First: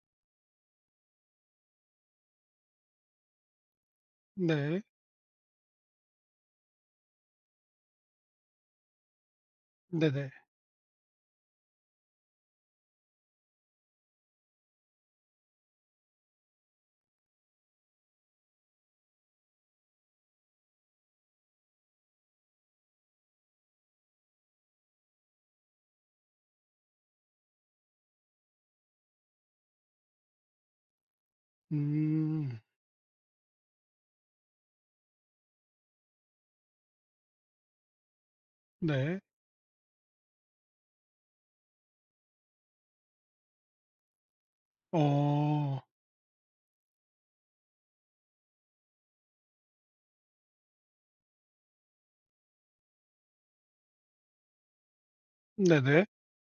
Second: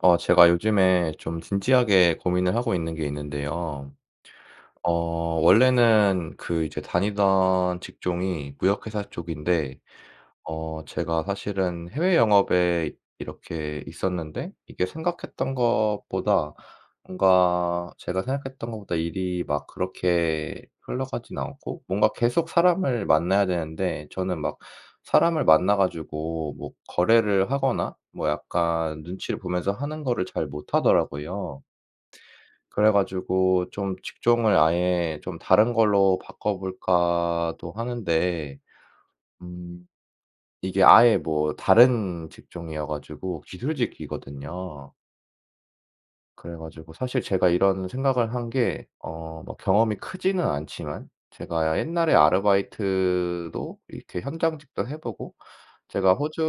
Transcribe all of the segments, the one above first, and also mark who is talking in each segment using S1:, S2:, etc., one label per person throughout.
S1: 제가 요즘에 좀 진지하게 고민을 하고 있는 게 있는데요.
S2: 네.
S1: 어 원래는 그 이제 다니던 직종이 무역회사 쪽인데
S2: 네네.
S1: 제가 사실은 해외 영업에 이렇게 있었는데 이게 생각했던 것보다 뭔가 제가 생각했던 것보다 일이 막 그렇게 흘러가진 않고 뭔가 계속 사람을 만나야 되는데 저는 막 사람을 만나 가지고 뭐 거래를 하거나 뭐 약간 눈치를 보면서 하는 거를 잘 못하더라고요.
S2: 음.
S1: 그래 가지고 좀 '직종을 아예 좀 다른 걸로 바꿔 볼까.'도 하는데
S2: 네.
S1: 음 이게 아예 뭐 다른 직종이어 가지고 기술직이거든요.
S2: 어.
S1: 그래 가지고 사실 제가 이런 생각을 한 게 뭐 경험이 크지는 않지만 제가 옛날에 아르바이트도 이렇게 현장직도 해 보고
S2: 네네.
S1: 제가 호주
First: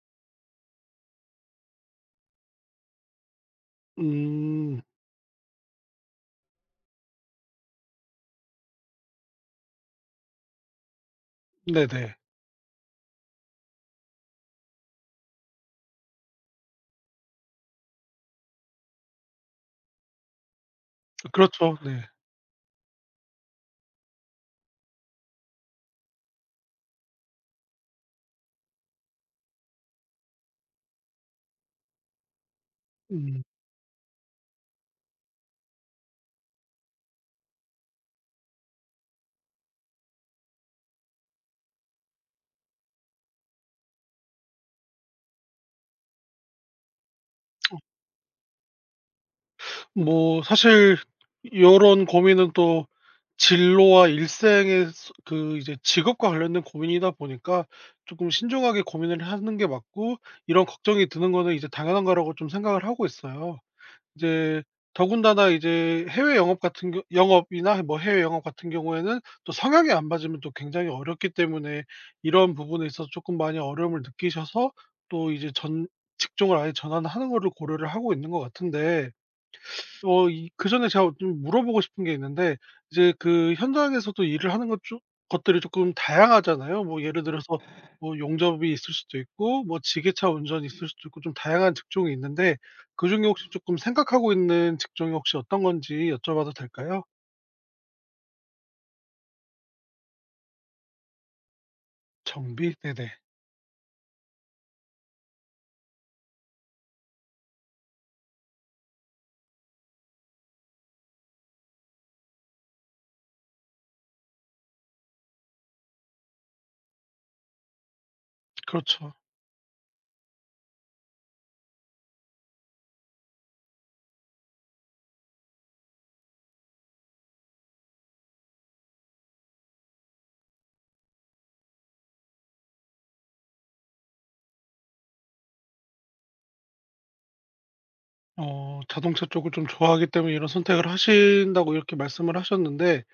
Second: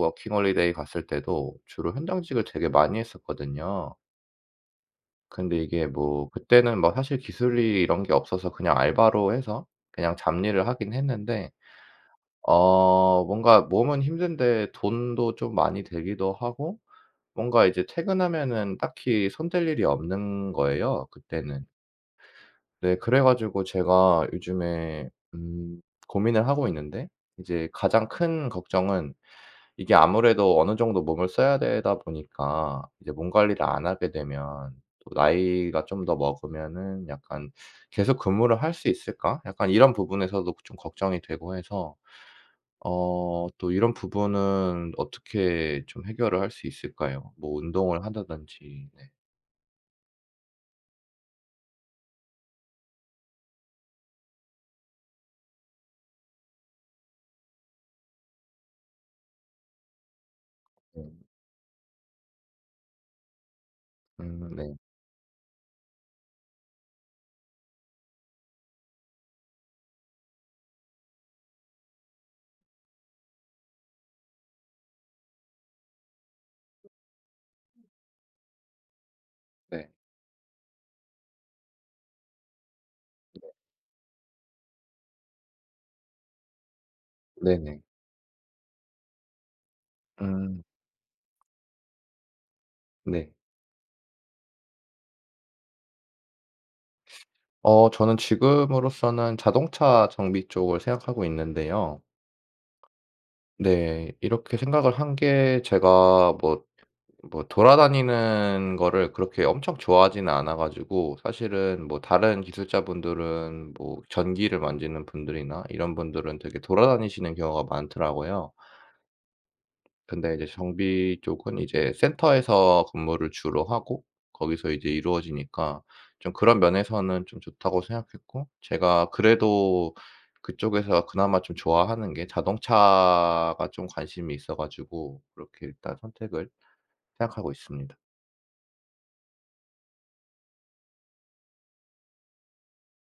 S1: 워킹홀리데이 갔을 때도 주로 현장직을 되게 많이 했었거든요.
S2: 음.
S1: 근데 이게 뭐 그때는 뭐 사실 기술이 이런 게 없어서 그냥 알바로 해서 그냥 잡일을 하긴 했는데
S2: 네네.
S1: 뭔가 몸은 힘든데 돈도 좀 많이 들기도 하고 뭔가 이제 퇴근하면은 딱히 손댈 일이 없는 거예요 그때는.
S2: 그렇죠. 네.
S1: 네, 그래 가지고 제가 요즘에 고민을 하고 있는데 이제 가장 큰 걱정은 이게 아무래도 어느 정도 몸을 써야 되다 보니까 이제 몸
S2: 음.
S1: 관리를 안 하게 되면 또 나이가 좀 더 먹으면은 약간 '계속 근무를 할 수 있을까?' 약간 이런 부분에서도 좀 걱정이 되고 해서 또 이런 부분은 어떻게 좀 해결을 할 수 있을까요? 뭐 운동을 한다든지. 네.
S2: 뭐 사실 요런 고민은 또 진로와 일생의 스 그 이제 직업과 관련된 고민이다 보니까 쪼끔 신중하게 고민을 하는 게 맞고, 이런 걱정이
S1: 음.
S2: 드는 거는 이제 당연한 거라고 좀 생각을 하고 있어요.
S1: 음.
S2: 이제
S1: 네.
S2: 더군다나 이제 해외 영업 같은 경우, 영업이나 뭐 해외 영업 같은 경우에는 또 성향이 안 맞으면 또 굉장히 어렵기 때문에 이런 부분에 있어서 조금 많이 어려움을 느끼셔서 또 이제 전 직종을 아예 전환하는 거를 고려를 하고 있는 것 같은데,
S1: 네.
S2: 어 이 그전에 제가 좀 물어보고 싶은 게 있는데, 이제 그 현장에서도 일을 하는 것들이 조금 다양하잖아요. 뭐 예를 들어서
S1: 네네.
S2: 뭐 용접이 있을 수도 있고 뭐 지게차
S1: 음.
S2: 운전이 있을 수도 있고 좀 다양한 직종이 있는데, 그중에
S1: 네.
S2: 혹시 조금 생각하고 있는 직종이 혹시 어떤 건지 여쭤봐도 될까요?
S1: 저는 지금으로서는 자동차 정비 쪽을 생각하고 있는데요.
S2: 정비? 네네.
S1: 네. 이렇게 생각을 한 게 제가 뭐 돌아다니는 거를 그렇게 엄청 좋아하지는 않아 가지고 사실은 뭐 다른 기술자분들은 뭐 전기를 만지는 분들이나 이런 분들은 되게 돌아다니시는 경우가 많더라고요.
S2: 그렇죠.
S1: 근데 이제 정비 쪽은 이제 센터에서 근무를 주로 하고 거기서 이제 이루어지니까 좀 그런 면에서는 좀 좋다고 생각했고 제가 그래도 그쪽에서 그나마 좀 좋아하는 게 자동차가 좀 관심이 있어 가지고 그렇게 일단 선택을 생각하고 있습니다.
S2: 어 자동차 쪽을 좀 좋아하기 때문에 이런 선택을 하신다고 이렇게 말씀을 하셨는데,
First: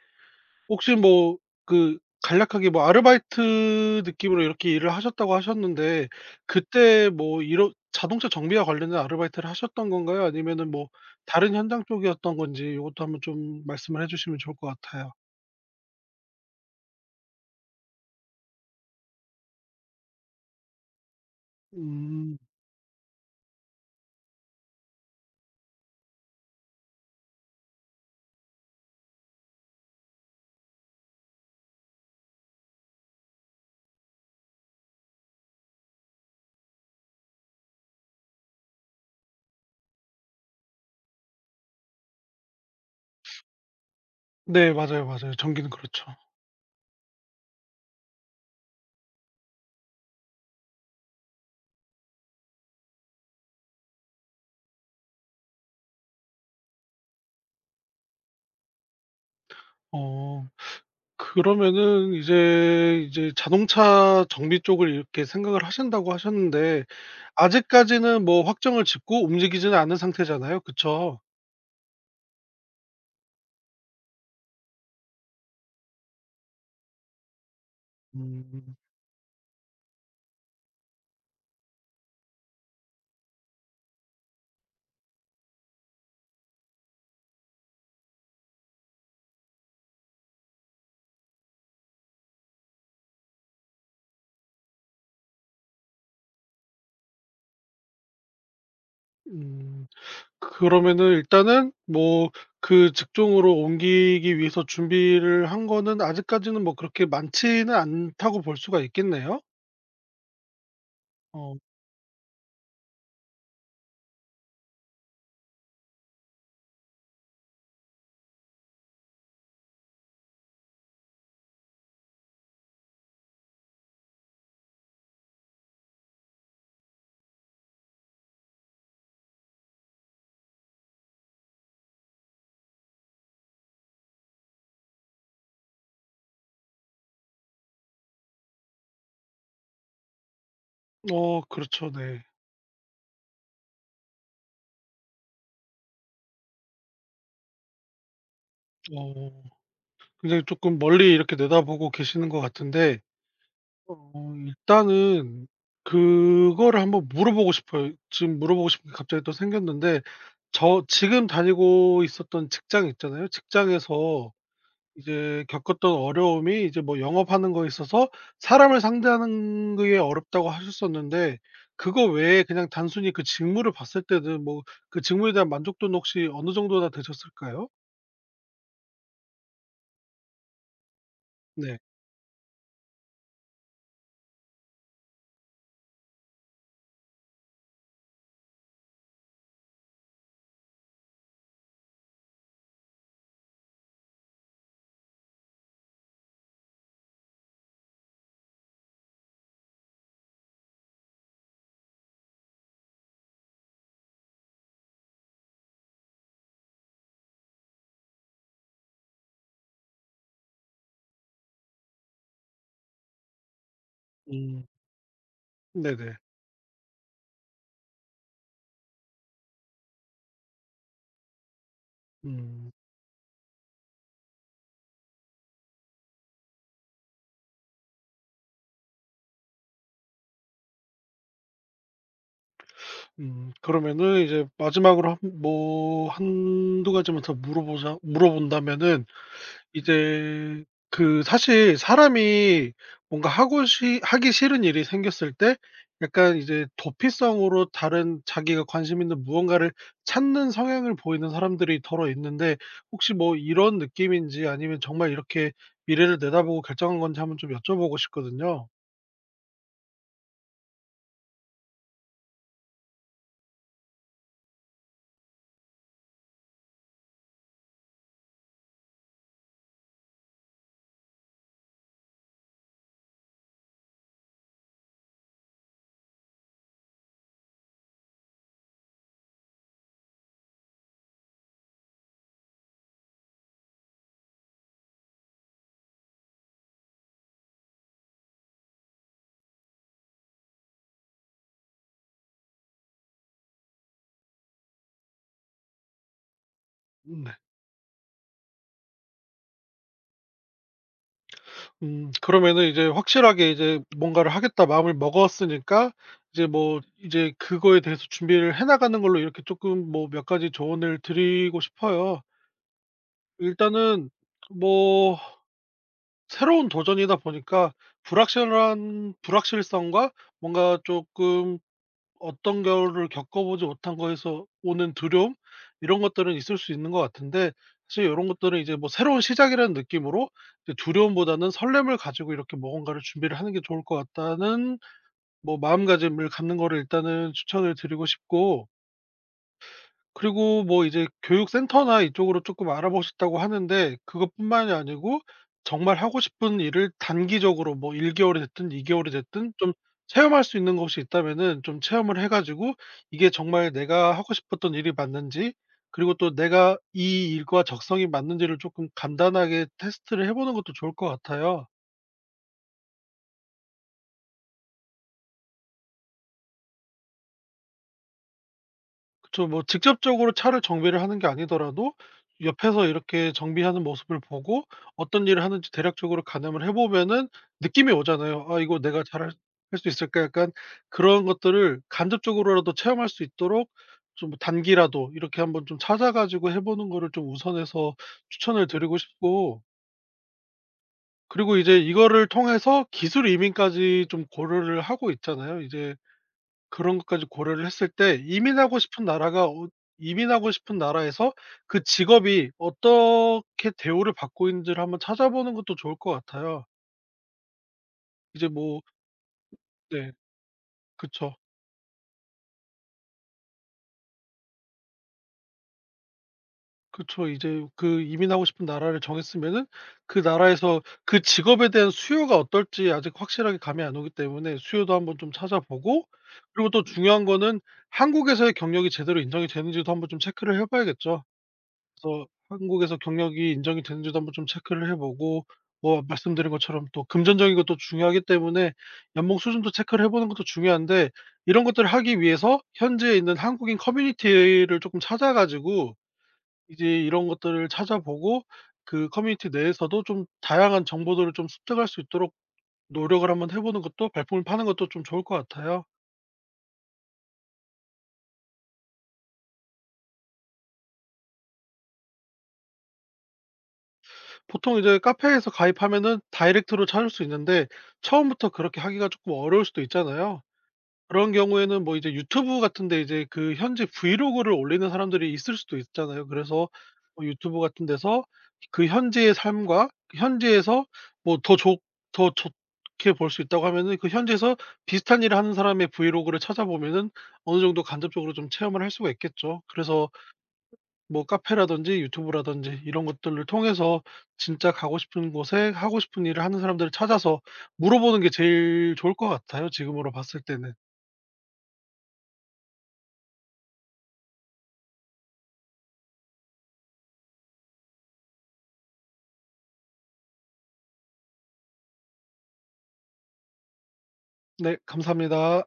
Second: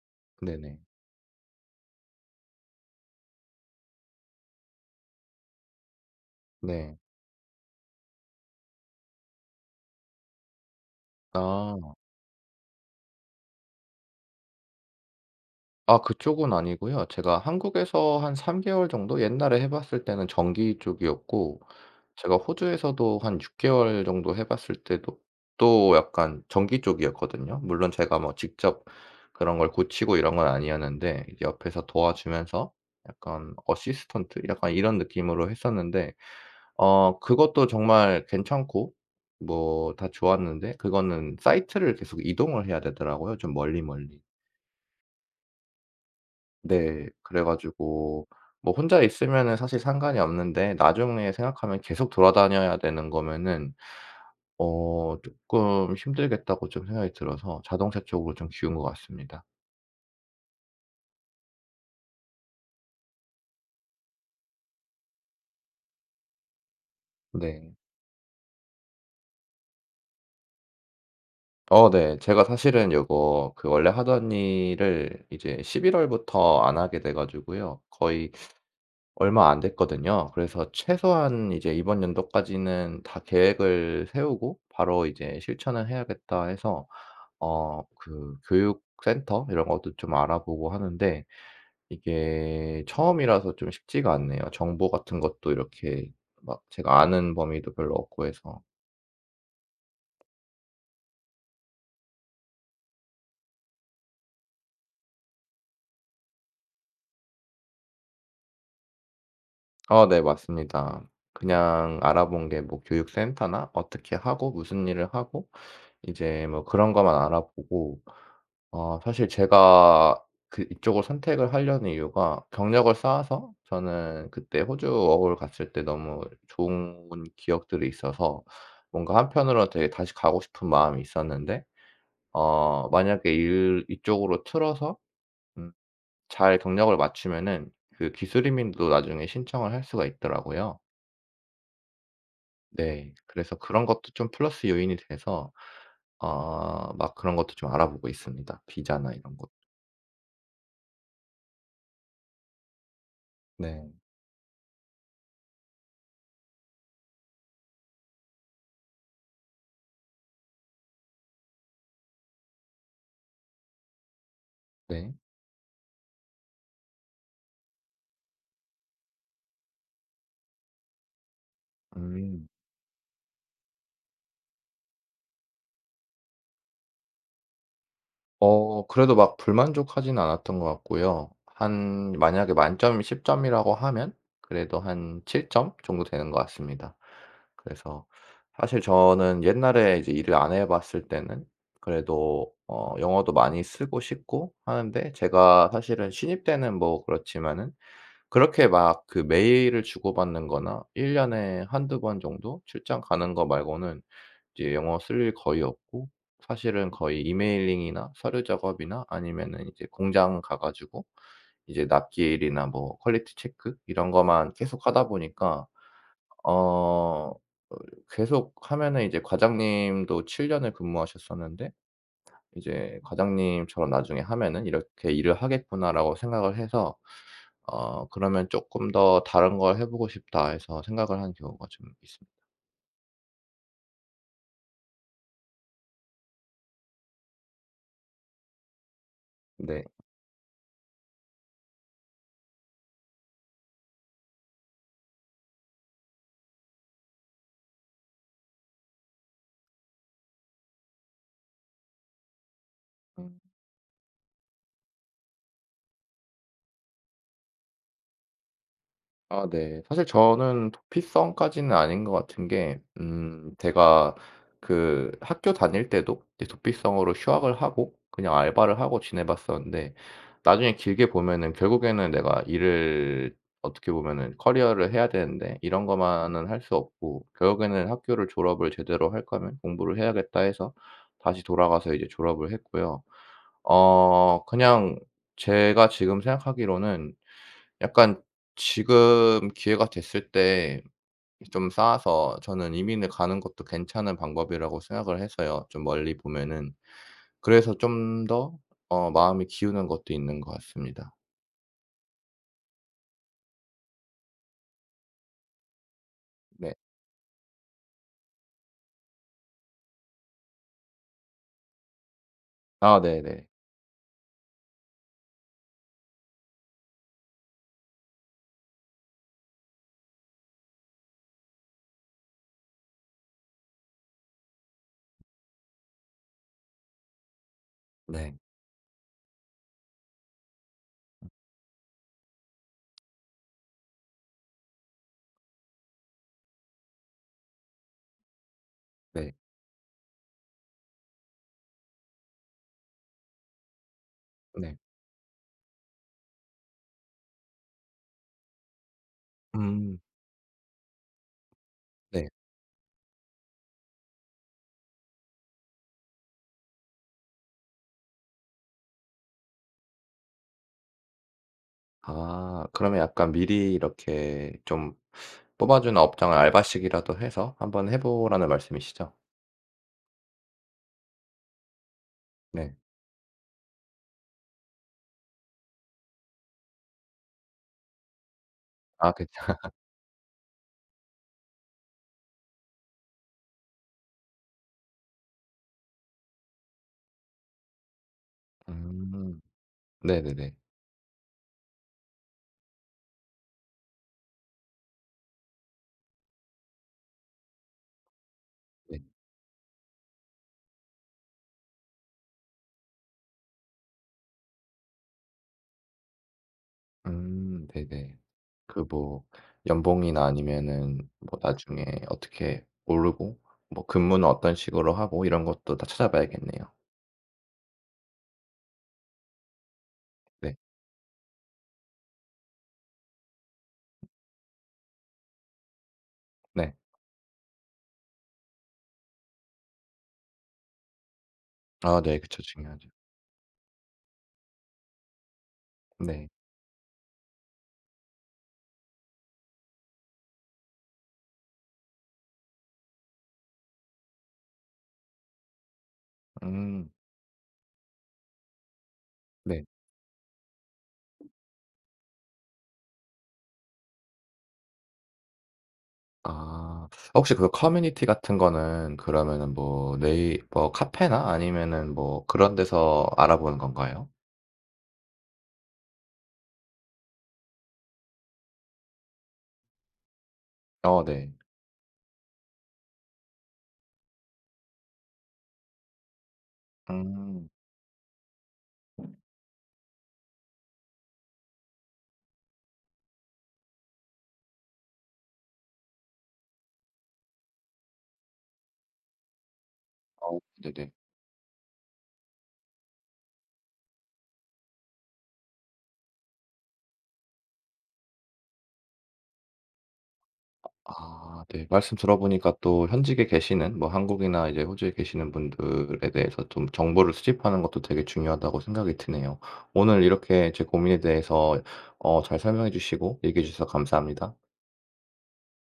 S1: 네네.
S2: 혹시 뭐 그 간략하게 뭐 아르바이트 느낌으로 이렇게 일을 하셨다고 하셨는데
S1: 네.
S2: 그때 뭐 이런 자동차 정비와 관련된 아르바이트를 하셨던 건가요? 아니면은 뭐 다른 현장
S1: 아.
S2: 쪽이었던 건지 요것도 한번 좀 말씀을 해 주시면 좋을 것 같아요.
S1: 아, 그쪽은 아니고요. 제가 한국에서 한 3개월 개월 정도 옛날에 해 봤을 때는 전기 쪽이었고 제가
S2: 음.
S1: 호주에서도 한 6개월 개월 정도 해 봤을 때도 또 약간 전기 쪽이었거든요. 물론 제가 뭐 직접 그런 걸 고치고 이런 건 아니었는데 이제 옆에서 도와주면서 약간 어시스턴트 약간 이런 느낌으로 했었는데 그것도 정말 괜찮고 뭐 다 좋았는데 그거는 사이트를 계속 이동을 해야 되더라고요, 좀 멀리 멀리.
S2: 네 맞아요, 맞아요. 전기는 그렇죠.
S1: 네, 그래 가지고 뭐 혼자 있으면은 사실 상관이 없는데 나중에 생각하면 계속 돌아다녀야 되는 거면은 조금 힘들겠다고 좀 생각이 들어서 자동차 쪽으로 좀 기운 것 같습니다.
S2: 어 그러면은 이제 자동차 정비 쪽을 이렇게 생각을 하신다고 하셨는데,
S1: 네.
S2: 아직까지는 뭐 확정을 짓고 움직이지는 않은 상태잖아요. 그쵸?
S1: 어, 네. 제가 사실은 요거 그 원래 하던 일을 이제 11월 월부터 안 하게 돼 가지고요. 거의
S2: 음.
S1: 얼마 안 됐거든요. 그래서 최소한 이제 이번 연도까지는 다 계획을 세우고 바로 이제 '실천을 해야겠다.' 해서 그 교육센터 이런 것도 좀 알아보고 하는데 이게 처음이라서 좀 쉽지가 않네요. 정보 같은 것도 이렇게 막 제가 아는 범위도 별로 없고 해서.
S2: 음. 그러면은 일단은 뭐 그 직종으로 옮기기 위해서 준비를 한 거는 아직까지는 뭐 그렇게 많지는 않다고 볼 수가 있겠네요.
S1: 아, 네, 맞습니다.
S2: 어.
S1: 그냥 알아본 게 뭐 교육센터나 어떻게 하고 무슨 일을 하고 이제 뭐 그런 것만 알아보고 사실 제가 그 이쪽을 선택을 하려는 이유가 경력을 쌓아서 저는 그때 호주 워홀 갔을 때 너무 좋은 기억들이 있어서 뭔가 한편으로는 되게 다시 가고 싶은 마음이 있었는데 만약에 일 이쪽으로 틀어서 음 잘 경력을 맞추면은 그 기술 이민도 나중에 신청을 할 수가 있더라고요.
S2: 어 그렇죠. 네.
S1: 네. 그래서 그런 것도 좀 플러스 요인이 돼서 막 그런 것도 좀 알아보고 있습니다. 비자나 이런
S2: 어
S1: 것.
S2: 굉장히 조금 멀리 이렇게 내다보고 계시는 것 같은데,
S1: 네.
S2: 어 일단은 그거를 한번 물어보고 싶어요. 지금 물어보고 싶은 게 갑자기 또 생겼는데, 저 지금 다니고 있었던 직장 있잖아요. 직장에서
S1: 네.
S2: 이제 겪었던 어려움이 이제 뭐 영업하는 거에 있어서 사람을 상대하는 그게 어렵다고 하셨었는데, 그거 외에
S1: 음.
S2: 그냥 단순히 그 직무를 봤을 때는 뭐 그 직무에 대한 만족도는 혹시 어느 정도나 되셨을까요?
S1: 그래도 막 불만족하진 않았던 것 같고요.
S2: 네.
S1: 한 만약에 만점 10점 점이라고 하면 그래도 한 7점 정도 되는 것 같습니다. 그래서 사실 저는 옛날에 이제 일을 안 해 봤을 때는 그래도 영어도 많이 쓰고 싶고 하는데 제가 사실은 신입 때는 뭐 그렇지만은 그렇게 막 그 메일을 주고받는 거나 1년 년에 한두 번 정도 출장 가는 거 말고는 이제 영어 쓸 일 거의 없고 사실은 거의 이메일링이나 서류 작업이나 아니면은 이제 공장 가 가지고 이제 납기일이나 뭐 퀄리티 체크 이런 것만
S2: 음.
S1: 계속 하다 보니까
S2: 네네.
S1: 어 어 계속 하면은 이제 과장님도 7년 년을 근무하셨었는데
S2: 음.
S1: 이제 '과장님처럼 나중에 하면은 이렇게 일을 하겠구나.'라고 생각을 해서 그러면 '쪼끔 더 다른 걸 해 보고 싶다.' 해서 생각을 한 경우가 좀 있습
S2: 음. 그러면은 이제 마지막으로 한 뭐 한두 가지만 더 물어보자 물어본다면은,
S1: 니 네.
S2: 이제 그 사실 사람이 뭔가 하고 시 하기 싫은 일이 생겼을 때 약간 이제 도피성으로 다른 자기가 관심 있는 무언가를 찾는 성향을 보이는 사람들이 더러 있는데, 혹시 뭐 이런 느낌인지 아니면 정말 이렇게 미래를 내다보고 결정한 건지 한번 좀 여쭤보고 싶거든요.
S1: 아, 네. 사실 저는 도피성까지는 아닌 것 같은 게 제가 그 학교 다닐 때도 이제 도피성으로 휴학을 하고 그냥 알바를 하고 지내 봤었는데 나중에 길게 보면은 결국에는 내가 일을 어떻게 보면은 커리어를 해야 되는데 이런 것만은 할 수 없고 결국에는 학교를 졸업을 제대로 할 거면 공부를 해야겠다 해서 다시 돌아가서 이제 졸업을 했고요. 그냥 제가 지금 생각하기로는 약간 지금 기회가 됐을 때 좀 쌓아서 저는 이민을 가는 것도 괜찮은 방법이라고 생각을 해서요, 좀 멀리 보면은.
S2: 네.
S1: 그래서 좀 더 마음이 기우는 것도 있는 것 같습니다.
S2: 그러면은 이제 확실하게 이제 뭔가를 하겠다 마음을 먹었으니까 이제
S1: 네.
S2: 뭐 이제 그거에 대해서 준비를 해 나가는 걸로 이렇게 조금 뭐 몇 가지 조언을 드리고 싶어요.
S1: 아, 네네.
S2: 일단은 뭐 새로운 도전이다 보니까 불확실한 불확실성과 뭔가 조금 어떤 겨울을 겪어보지 못한 거에서 오는 두려움, 이런 것들은 있을 수 있는 것 같은데, 사실 이런
S1: 네.
S2: 것들은 이제 뭐 새로운 시작이라는 느낌으로 이제 두려움보다는 설렘을 가지고 이렇게 뭔가를 준비를 하는 게 좋을 것 같다는 뭐 마음가짐을 갖는 거를 일단은 추천을 드리고 싶고,
S1: 네.
S2: 그리고 뭐 이제 교육센터나 이쪽으로 조금 알아보셨다고 하는데, 그것뿐만이
S1: 네.
S2: 아니고 정말 하고 싶은 일을 단기적으로 뭐 1개월 개월이 됐든 2개월 개월이 됐든 좀
S1: 음,
S2: 체험할 수 있는 것이 있다면은 좀 체험을
S1: 네.
S2: 해 가지고, 이게 정말 내가 하고 싶었던 일이 맞는지 그리고 또 내가 이 일과 적성이 맞는지를 조금 간단하게 테스트를 해 보는 것도 좋을 것 같아요.
S1: 아, 그러면 약간 미리 이렇게 좀 뽑아 주는 업장을 알바식이라도 해서 한번 해 보라는 말씀이시죠?
S2: 그뭐 직접적으로 차를 정비를 하는 게 아니더라도
S1: 네.
S2: 옆에서 이렇게 정비하는 모습을 보고 어떤 일을 하는지 대략적으로 가늠을 해 보면은 느낌이 오잖아요. '아 이거 내가
S1: 아,
S2: 잘할
S1: 그쵸.
S2: 할 수 있을까?' 약간 그런 것들을 간접적으로라도 체험할 수 있도록 좀 단기라도 이렇게 한번 좀 찾아 가지고 해 보는 거를 좀 우선해서 추천을 드리고
S1: 음.
S2: 싶고,
S1: 네네네.
S2: 그리고 이제 이거를 통해서 기술 이민까지 좀 고려를 하고 있잖아요. 이제 그런 것까지 고려를 했을 때 이민하고
S1: 네.
S2: 싶은 나라가 이민하고 싶은 나라에서 그 직업이 어떻게 대우를 받고 있는지를 한번 찾아보는 것도 좋을 것 같아요.
S1: 음, 네네.
S2: 이제 뭐
S1: 그 뭐
S2: 네.
S1: 연봉이나 아니면은
S2: 그쵸.
S1: 뭐 나중에 어떻게 오르고 뭐 근무는 어떤 식으로 하고 이런 것도 다 찾아봐야겠네요.
S2: 그쵸. 이제 그 이민하고 싶은 나라를 정했으면은 그
S1: 네.
S2: 나라에서 그 직업에 대한 수요가 어떨지 아직 확실하게 감이 안 오기 때문에 수요도 한번 좀 찾아보고, 그리고
S1: 네.
S2: 또 중요한 거는 한국에서의 경력이 제대로 인정이 되는지도 한번 좀 체크를 해 봐야겠죠.
S1: 아, 네.
S2: 그래서
S1: 그쵸. 중요하죠.
S2: 한국에서 경력이 인정이 되는지도 한번 좀 체크를 해 보고, 뭐
S1: 네.
S2: 말씀드린 것처럼 또 금전적인 것도 중요하기 때문에 연봉 수준도 체크를 해 보는 것도 중요한데, 이런 것들을 하기 위해서 현지에 있는 한국인 커뮤니티를 쪼끔 찾아 가지고 이제
S1: 음,
S2: 이런 것들을 찾아보고 그 커뮤니티
S1: 네.
S2: 내에서도 좀 다양한 정보들을 좀 습득할 수 있도록 노력을 한번 해 보는 것도, 발품을 파는 것도 좀 좋을 것 같아요.
S1: 아, 혹시 그 커뮤니티 같은 거는 그러면은 뭐 네이 뭐 카페나 아니면은 뭐 그런 데서 알아보는 건가요?
S2: 보통 이제 카페에서 가입하면은 다이렉트로 찾을 수 있는데, 처음부터 그렇게 하기가 쪼끔 어려울 수도 있잖아요.
S1: 어, 네.
S2: 그런 경우에는 뭐 이제 유튜브 같은 데 이제 그 현지 브이로그를 올리는 사람들이 있을 수도 있잖아요. 그래서 뭐
S1: 음.
S2: 유튜브 같은 데서 그 현지의 삶과 그 현지에서 뭐 더 좋 더 좋게 볼 수 있다고 하면은 그 현지에서 비슷한 일을 하는 사람의 브이로그를 찾아보면은 어느 정도 간접적으로 좀 체험을 할 수가 있겠죠. 그래서
S1: 어, 네네.
S2: 뭐 카페라든지 유튜브라든지 이런 것들을 통해서 진짜 가고 싶은 곳에 하고 싶은 일을 하는 사람들을 찾아서 물어보는 게 제일 좋을 것 같아요, 지금으로 봤을 때는.
S1: 아, 네. 말씀 들어보니까 또 현직에 계시는 뭐 한국이나 이제 호주에 계시는 분들에 대해서 좀 정보를 수집하는 것도 되게 중요하다고 생각이 드네요. 오늘 이렇게 제 고민에 대해서 잘 설명해 주시고 얘기해 주셔서 감사합니다.
S2: 네 감사합니다.